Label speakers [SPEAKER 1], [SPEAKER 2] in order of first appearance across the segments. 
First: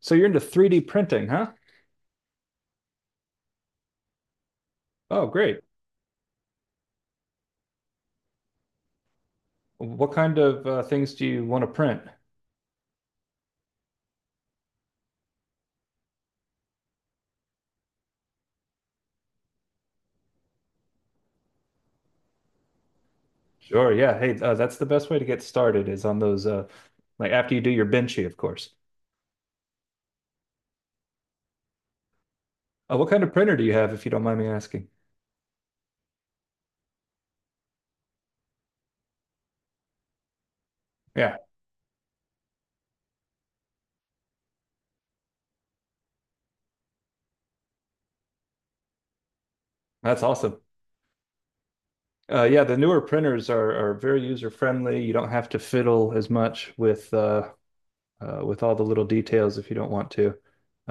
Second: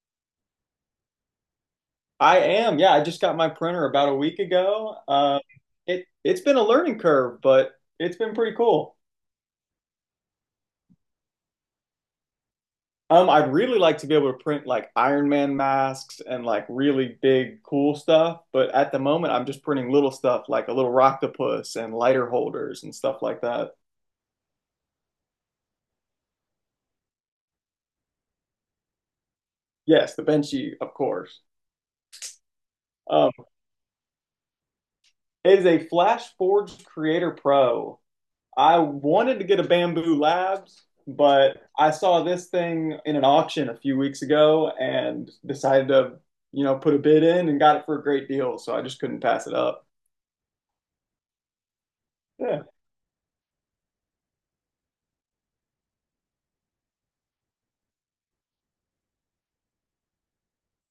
[SPEAKER 1] So you're into 3D printing, huh?
[SPEAKER 2] I am. Yeah, I just got my printer about a week ago.
[SPEAKER 1] Oh, great.
[SPEAKER 2] It's been a learning curve, but it's been pretty cool.
[SPEAKER 1] What kind of things do you want to print?
[SPEAKER 2] I'd really like to be able to print like Iron Man masks and like really big cool stuff, but at the moment I'm just printing little stuff like a little octopus and lighter holders and stuff like that.
[SPEAKER 1] Sure, yeah. Hey, that's the best way to get started is on those, like after you do your Benchy, of course.
[SPEAKER 2] Yes, the Benchy, of course.
[SPEAKER 1] What kind
[SPEAKER 2] Um,
[SPEAKER 1] of printer do you have, if you don't mind me asking?
[SPEAKER 2] it is a Flash Forged Creator Pro. I wanted to get a Bamboo Labs,
[SPEAKER 1] Yeah,
[SPEAKER 2] but I saw this thing in an auction a few weeks ago and decided to, you know, put a bid in and got it for a great deal. So I just couldn't pass it up.
[SPEAKER 1] that's awesome. Yeah,
[SPEAKER 2] Yeah.
[SPEAKER 1] the newer printers are very user friendly. You don't have to fiddle as much with all the little details if you don't want to.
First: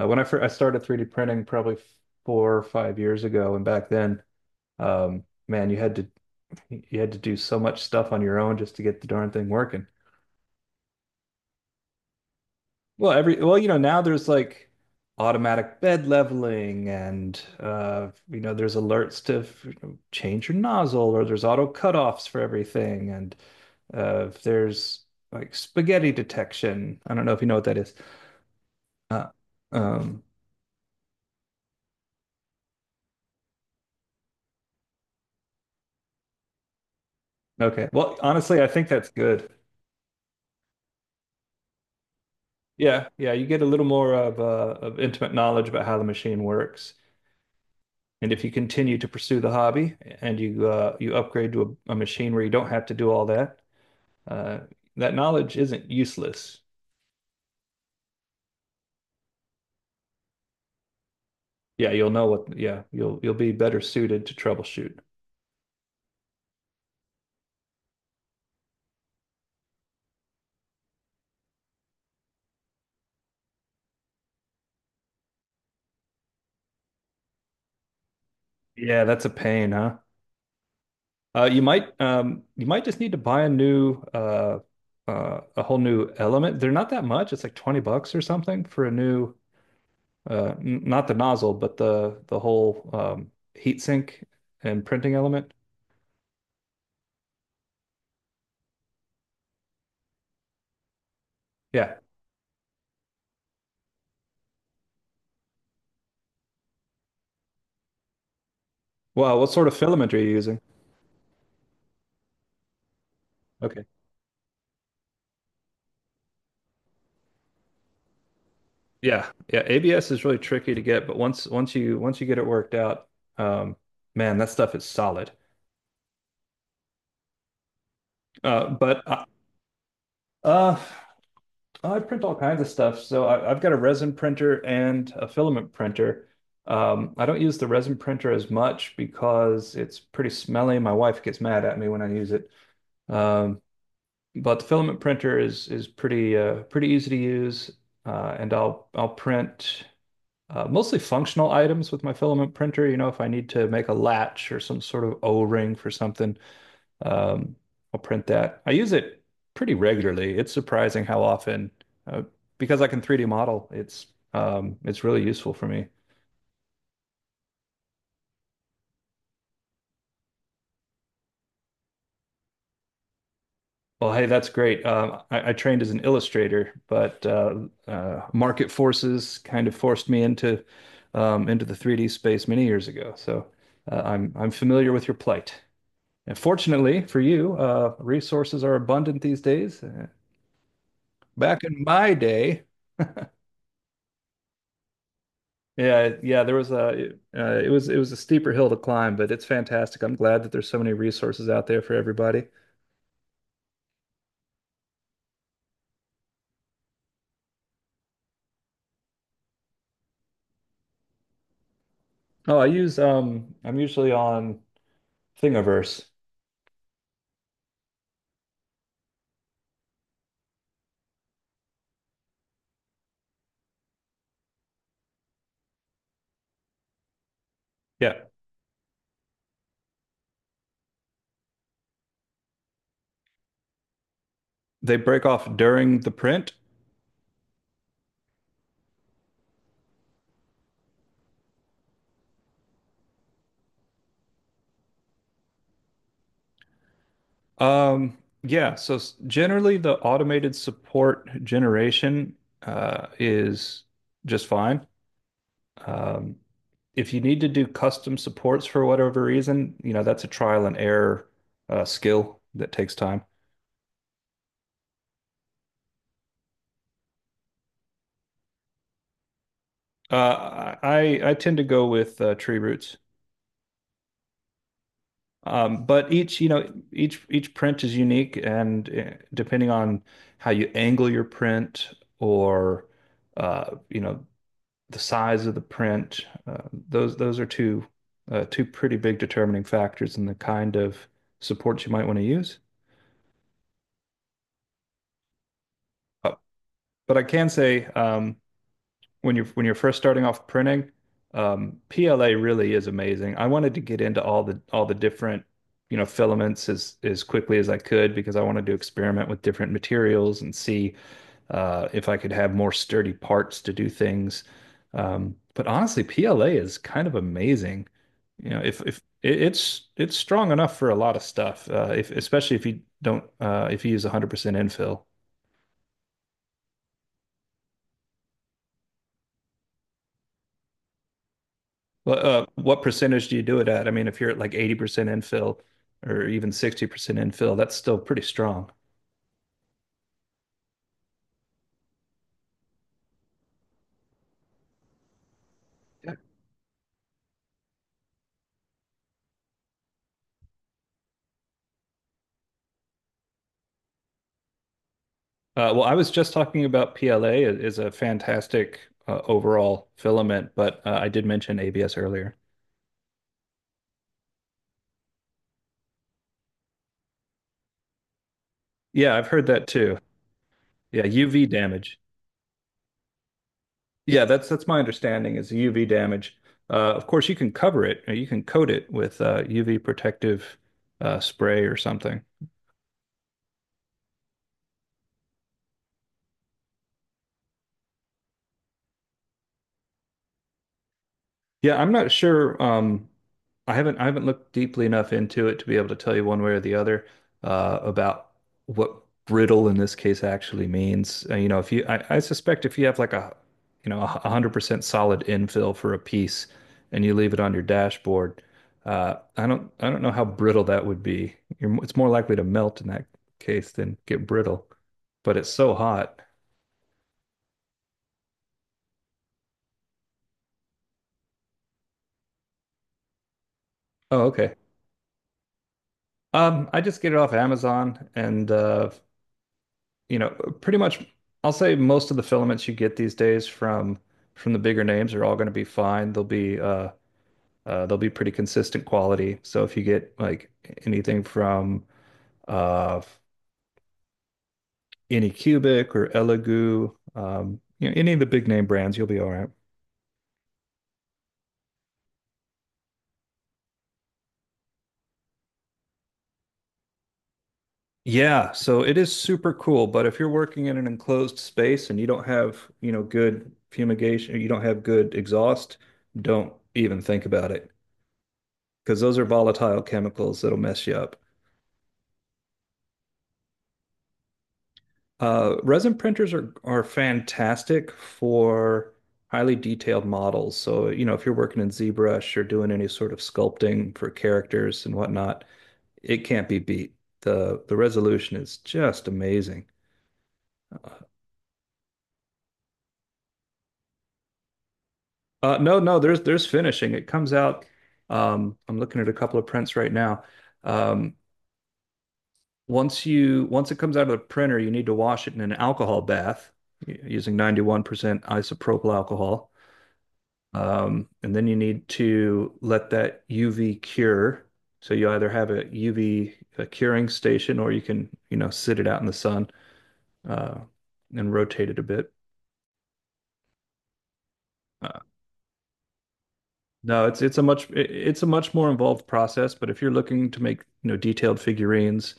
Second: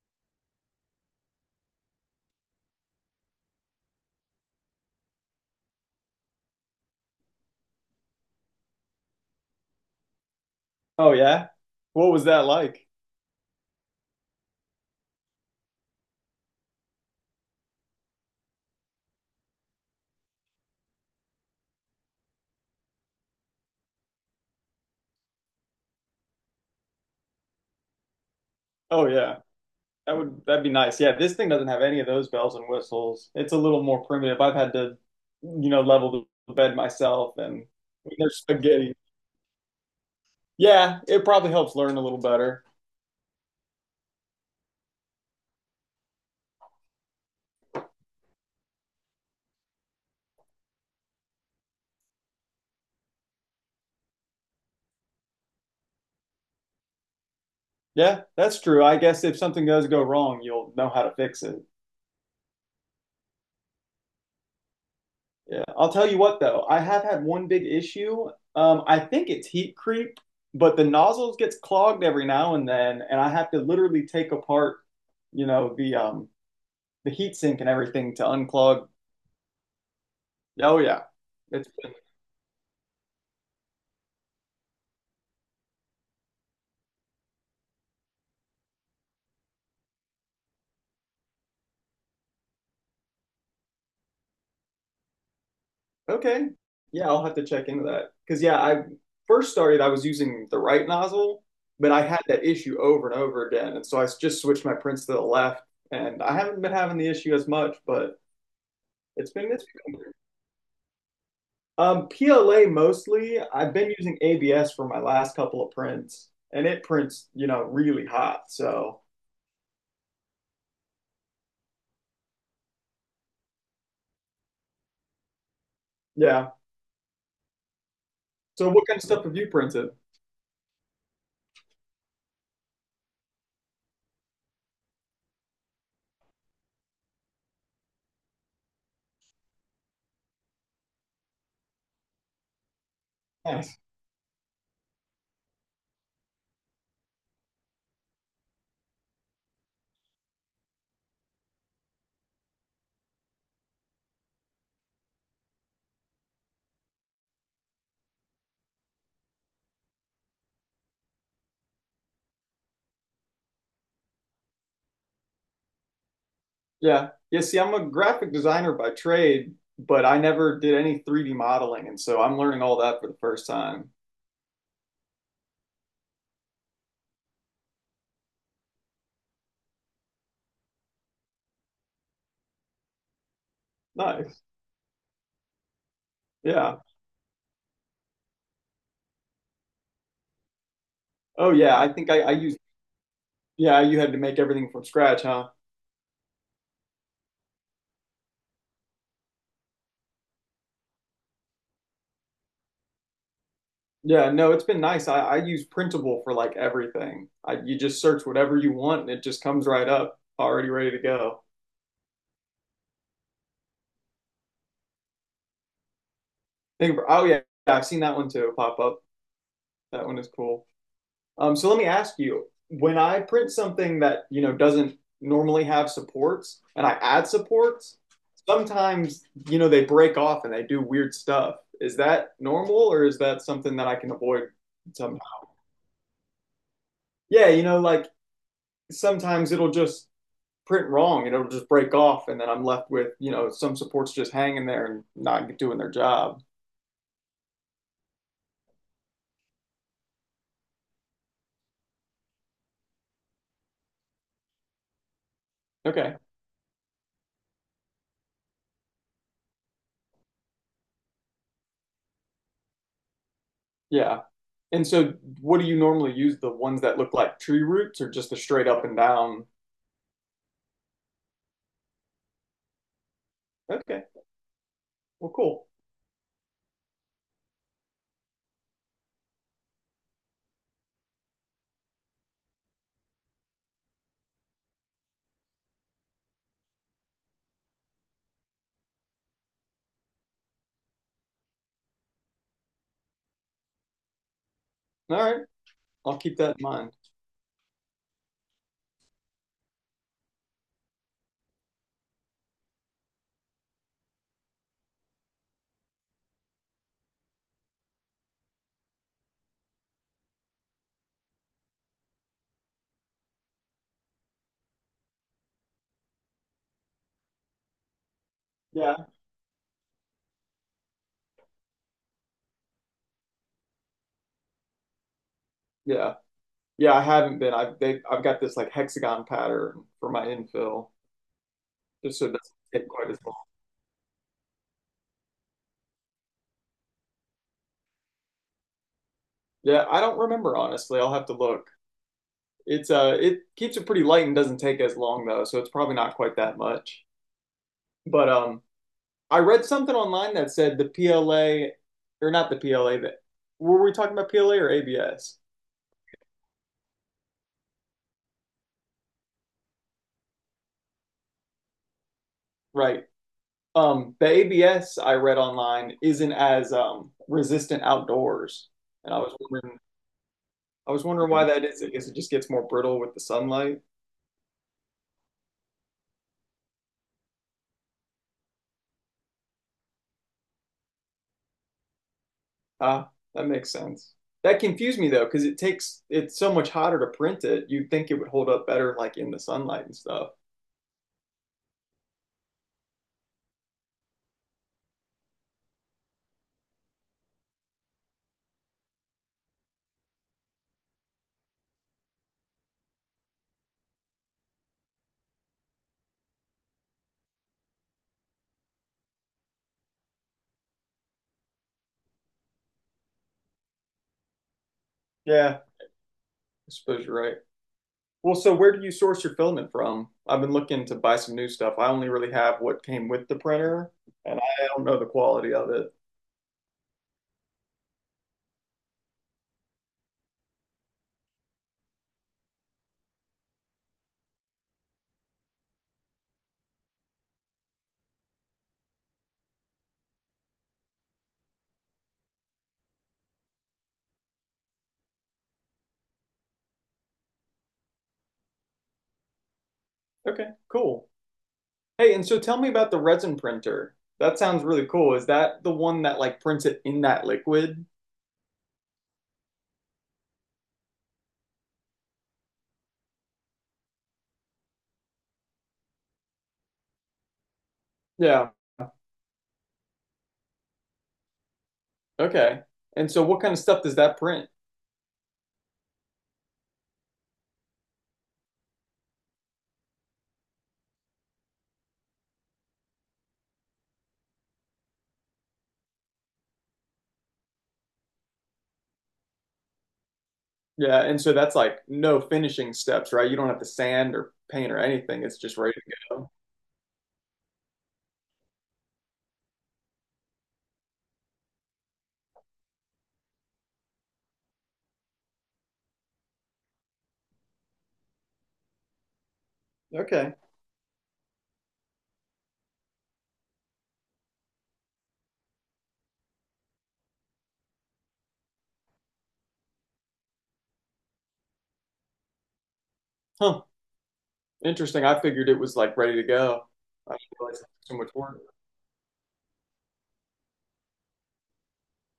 [SPEAKER 1] When I first I started 3D printing probably 4 or 5 years ago, and back then, um, man, you had to do so much stuff on your own just to get the darn thing working.
[SPEAKER 2] Oh yeah. What was that like?
[SPEAKER 1] Well, you know, now there's like automatic bed leveling, and you know, there's alerts to, you know, change your nozzle, or there's auto cutoffs for everything, and there's like spaghetti detection. I don't know if you know what that is.
[SPEAKER 2] Oh
[SPEAKER 1] Uh,
[SPEAKER 2] yeah. That
[SPEAKER 1] um
[SPEAKER 2] would that'd be nice. Yeah, this thing doesn't have any of those bells and whistles. It's a little more primitive. I've had to, you know, level the bed myself and
[SPEAKER 1] okay. Well,
[SPEAKER 2] there's
[SPEAKER 1] honestly, I think
[SPEAKER 2] spaghetti.
[SPEAKER 1] that's good.
[SPEAKER 2] Yeah, it probably helps learn a little better.
[SPEAKER 1] Yeah, yeah, you get a little more of intimate knowledge about how the machine works. And if you continue to pursue the hobby and you you upgrade to a machine where you don't have to do all that, uh, that knowledge isn't useless.
[SPEAKER 2] Yeah, that's true. I guess if something does go wrong, you'll know how to fix it.
[SPEAKER 1] Yeah, you'll know what. Yeah, you'll be better suited to troubleshoot.
[SPEAKER 2] Yeah. I'll tell you what though, I have had one big issue. I think it's heat creep, but the nozzles gets clogged every now and then, and I have to literally take apart, you know, the the heat sink and everything to unclog.
[SPEAKER 1] Yeah, that's a pain, huh?
[SPEAKER 2] Oh yeah.
[SPEAKER 1] You
[SPEAKER 2] It's
[SPEAKER 1] might you might just need to buy a new a whole new element. They're not that much. It's like 20 bucks or something for a new n not the nozzle, but the whole heat sink and printing element.
[SPEAKER 2] okay. Yeah, I'll have to check into that. Because, yeah, I first started, I was using the right nozzle, but
[SPEAKER 1] Yeah.
[SPEAKER 2] I had that issue over and over again. And so just switched my prints to the left, and I haven't been having the issue as much, but it's
[SPEAKER 1] Wow,
[SPEAKER 2] been
[SPEAKER 1] what
[SPEAKER 2] it's
[SPEAKER 1] sort of
[SPEAKER 2] been weird.
[SPEAKER 1] filament are you using?
[SPEAKER 2] PLA mostly. I've
[SPEAKER 1] Okay.
[SPEAKER 2] been using ABS for my last couple of prints, and it prints, you know, really hot. So,
[SPEAKER 1] Yeah, yeah, ABS is really tricky to get, but once you get it worked out, um, man, that stuff is solid.
[SPEAKER 2] yeah.
[SPEAKER 1] Uh,
[SPEAKER 2] So, what kind
[SPEAKER 1] but
[SPEAKER 2] of stuff
[SPEAKER 1] I,
[SPEAKER 2] have you printed?
[SPEAKER 1] uh, I print all kinds of stuff, so I've got a resin printer and a filament printer. I don't use the resin printer as much because it's pretty smelly. My wife gets mad at me when I use it. Um,
[SPEAKER 2] Nice.
[SPEAKER 1] but the filament printer is pretty pretty easy to use, and I'll print mostly functional items with my filament printer. You know, if I need to make a latch or some sort of O-ring for something, um, I'll print that. I use it pretty regularly. It's surprising how often, uh, because I can 3D model, it's really useful for me.
[SPEAKER 2] Yeah. Yeah, see, I'm a graphic designer by trade, but I never did any 3D modeling, and so I'm learning all that for the first time.
[SPEAKER 1] Well, hey, that's great. I trained as an illustrator, but market forces kind of forced me into the 3D space many years ago. So I'm
[SPEAKER 2] Nice.
[SPEAKER 1] familiar with your plight. And
[SPEAKER 2] Yeah.
[SPEAKER 1] fortunately for you, resources are abundant these days.
[SPEAKER 2] Oh
[SPEAKER 1] Back
[SPEAKER 2] yeah,
[SPEAKER 1] in
[SPEAKER 2] I think
[SPEAKER 1] my
[SPEAKER 2] I, I used
[SPEAKER 1] day,
[SPEAKER 2] yeah, you had to make everything from scratch, huh?
[SPEAKER 1] yeah, yeah, there was a it was a steeper hill to climb, but it's fantastic. I'm glad that there's so many resources out there for everybody.
[SPEAKER 2] Yeah, no, it's been nice. I use Printable for like everything. I, you just search whatever you want and it just comes right up, already ready to go.
[SPEAKER 1] Oh, I use I'm usually on Thingiverse.
[SPEAKER 2] Think of, oh yeah, I've seen that one too pop up. That one is cool. So let me ask you, when I print something that, you know, doesn't normally have supports and I add supports,
[SPEAKER 1] Yeah,
[SPEAKER 2] sometimes, you know, they break off and they do weird stuff. Is that normal or is that something that I can avoid
[SPEAKER 1] they
[SPEAKER 2] somehow?
[SPEAKER 1] break off during the print.
[SPEAKER 2] Yeah, you know, like sometimes it'll just print wrong and it'll just break off and then I'm left with, you know, some supports just hanging there and not doing their job.
[SPEAKER 1] Um, yeah, so generally the automated support generation is just fine.
[SPEAKER 2] Okay.
[SPEAKER 1] Um, if you need to do custom supports for whatever reason, you know, that's a trial and error skill that takes time.
[SPEAKER 2] Yeah. And so what do you normally use? The ones that look like tree roots or just the straight up and down?
[SPEAKER 1] I tend to go with tree roots.
[SPEAKER 2] Okay. Well, cool.
[SPEAKER 1] But each, you know, each print is unique, and depending on how you angle your print or you know, the size of the print, those are two two pretty big determining factors in the kind of supports you might want to use.
[SPEAKER 2] All right, I'll
[SPEAKER 1] Uh,
[SPEAKER 2] keep that in mind.
[SPEAKER 1] but I can say when you're first starting off printing, PLA really is amazing. I wanted to get into all the different, you know, filaments as quickly as I could because I wanted to experiment with different materials and see if I could have more sturdy parts to do things. But honestly, PLA is kind of amazing. You know,
[SPEAKER 2] Yeah.
[SPEAKER 1] if it, it's strong enough for a lot of stuff, if especially if you don't if you use 100% infill.
[SPEAKER 2] Yeah. Yeah, I haven't been. I've got this like hexagon pattern for my infill, just so it doesn't
[SPEAKER 1] What
[SPEAKER 2] take quite as
[SPEAKER 1] percentage do
[SPEAKER 2] long.
[SPEAKER 1] you do it at? I mean, if you're at like 80% infill or even 60% infill, that's still pretty strong.
[SPEAKER 2] Yeah, I don't remember honestly. I'll have to look. It's it keeps it pretty light and doesn't take as long though, so it's probably
[SPEAKER 1] Yeah.
[SPEAKER 2] not quite that much. But I read something online that said the PLA, or not the PLA, that were we talking about PLA or ABS?
[SPEAKER 1] Well, I was just talking about PLA is a fantastic overall filament, but I did mention ABS earlier.
[SPEAKER 2] Right. The ABS I read online isn't as resistant outdoors, and
[SPEAKER 1] Yeah,
[SPEAKER 2] I
[SPEAKER 1] I've
[SPEAKER 2] was
[SPEAKER 1] heard that
[SPEAKER 2] wondering
[SPEAKER 1] too.
[SPEAKER 2] I was
[SPEAKER 1] Yeah,
[SPEAKER 2] wondering why
[SPEAKER 1] UV
[SPEAKER 2] that is. I
[SPEAKER 1] damage.
[SPEAKER 2] guess it just gets more brittle with the sunlight.
[SPEAKER 1] Yeah, that's my understanding is UV damage. Of course, you can cover it. You can coat it with UV protective spray or something.
[SPEAKER 2] Ah, that makes sense. That confused me though, because it's so much hotter to print it. You'd think it would hold up better like in the sunlight and stuff.
[SPEAKER 1] Yeah, I'm not sure. I haven't looked deeply enough into it to be able to tell you one way or the other about what brittle in this case actually means. You know, if you I suspect if you have like a you know 100% solid infill for a piece and you leave it on your dashboard, I don't know how brittle that would be. You're, it's more likely to melt in that case than get brittle, but it's
[SPEAKER 2] Yeah,
[SPEAKER 1] so hot.
[SPEAKER 2] I suppose you're right. Well, so where do you source your filament from? I've been looking to buy some new stuff. I only really have what came with the printer,
[SPEAKER 1] Oh,
[SPEAKER 2] and
[SPEAKER 1] okay.
[SPEAKER 2] I don't know the quality of it.
[SPEAKER 1] I just get it off Amazon, and you know, pretty much I'll say most of the filaments you get these days from the bigger names are all going to be fine. They'll be pretty consistent quality. So if you get like anything from uh Anycubic or Elegoo, you know, any of the big name brands, you'll be all right.
[SPEAKER 2] Okay, cool. Hey, and so tell me about the resin printer. That sounds really cool. Is that the one that like prints it in that liquid?
[SPEAKER 1] Yeah, so it is super cool, but if you're working in an enclosed space and you don't have, you know, good fumigation, or you don't have good exhaust, don't even think about it
[SPEAKER 2] Yeah.
[SPEAKER 1] because those are volatile chemicals that'll mess you up.
[SPEAKER 2] Okay. And so what kind of stuff does that print?
[SPEAKER 1] Resin printers are fantastic for highly detailed models. So, you know, if you're working in ZBrush or doing any sort of sculpting for characters and whatnot, it can't be beat. The resolution is just amazing.
[SPEAKER 2] Yeah,
[SPEAKER 1] Uh,
[SPEAKER 2] and so that's like no finishing steps, right? You don't have to sand or paint or anything. It's just ready
[SPEAKER 1] no,
[SPEAKER 2] to
[SPEAKER 1] no, there's
[SPEAKER 2] go.
[SPEAKER 1] there's finishing. It comes out. I'm looking at a couple of prints right now. Um, once it comes out of the printer, you need to wash it in an alcohol bath using 91% isopropyl alcohol.
[SPEAKER 2] Okay.
[SPEAKER 1] And then you need to let that UV cure. So you either have a UV a curing station, or you can, you know, sit it out in the sun uh, and rotate it a bit.
[SPEAKER 2] Huh.
[SPEAKER 1] Uh,
[SPEAKER 2] Interesting. I figured it was like ready to go.
[SPEAKER 1] no,
[SPEAKER 2] I didn't realize it took so much
[SPEAKER 1] it's a
[SPEAKER 2] work.
[SPEAKER 1] much more involved process, but if you're looking to make, you know, detailed figurines,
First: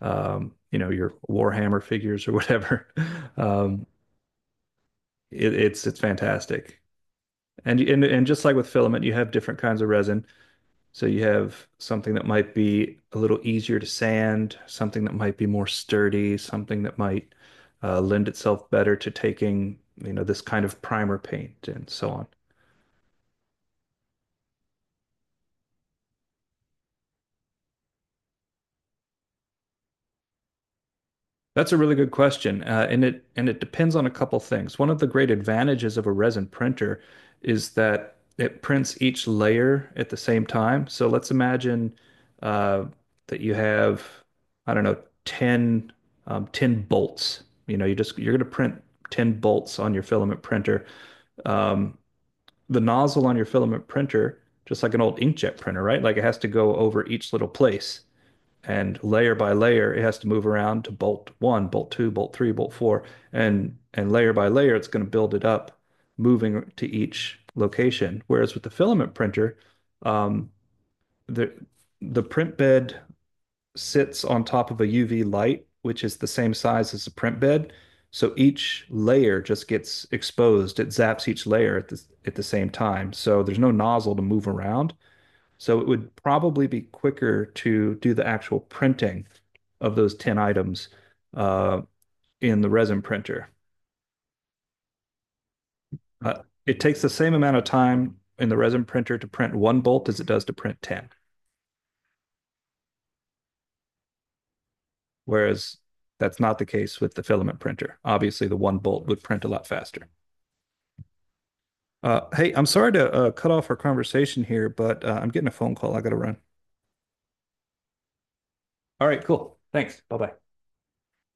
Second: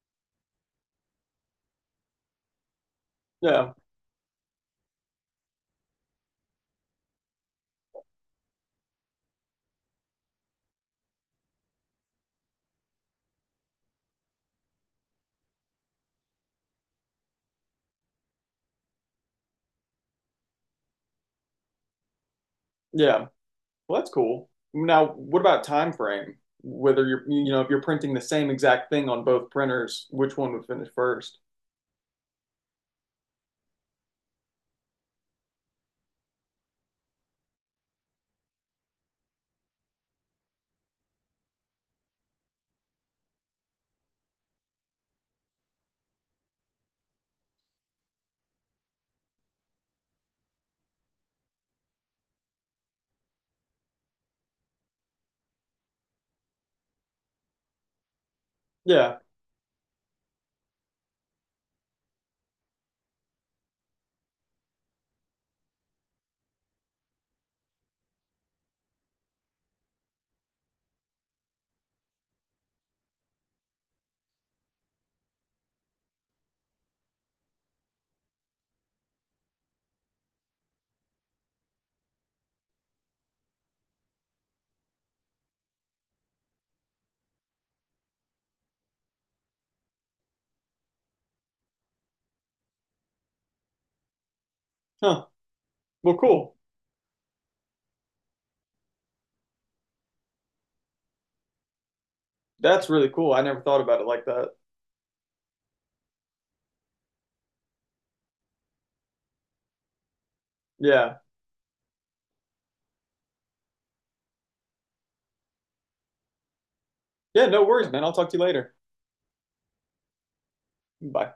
[SPEAKER 1] you know, your Warhammer figures or whatever,
[SPEAKER 2] Yeah.
[SPEAKER 1] um, it's fantastic. And just like with filament, you have different kinds of resin. So you have something that might be a little easier to sand, something that might be more sturdy, something that might lend itself better to taking, you know, this kind of primer paint and so on.
[SPEAKER 2] Yeah. Well, that's cool. Now, what about time frame? Whether you're, you know, if you're printing the same exact thing on both printers, which one would finish first?
[SPEAKER 1] That's a really good question, and it depends on a couple things. One of the great advantages of a resin printer is that it prints each layer at the same time. So let's imagine uh, that you have, I don't know, 10, 10 bolts. You know, you're going to print 10 bolts on your filament printer. Um, the nozzle on your filament printer, just like an old inkjet printer, right? Like it has to go over each little place, and
[SPEAKER 2] Yeah.
[SPEAKER 1] layer by layer it has to move around to bolt one, bolt two, bolt three, bolt four, and layer by layer it's going to build it up, moving to each location. Whereas with the filament printer, um, the the print bed sits on top of a UV light, which is the same size as the print bed. So each layer just gets exposed. It zaps each layer at at the same time. So there's no nozzle to move around. So it would probably be quicker to do the actual printing of those 10 items uh, in the resin printer.
[SPEAKER 2] Huh. Well,
[SPEAKER 1] Uh,
[SPEAKER 2] cool.
[SPEAKER 1] it takes the same amount of time in the resin printer to print one bolt as it does to print 10,
[SPEAKER 2] That's really cool. I never thought about it like that.
[SPEAKER 1] whereas that's not the case with the filament printer. Obviously, the one bolt would print a lot faster.
[SPEAKER 2] Yeah.
[SPEAKER 1] Hey, I'm sorry to cut off our conversation here, but I'm getting a phone call. I got to run.
[SPEAKER 2] Yeah, no worries, man. I'll talk to you later.
[SPEAKER 1] All right, cool. Thanks. Bye bye.
[SPEAKER 2] Bye.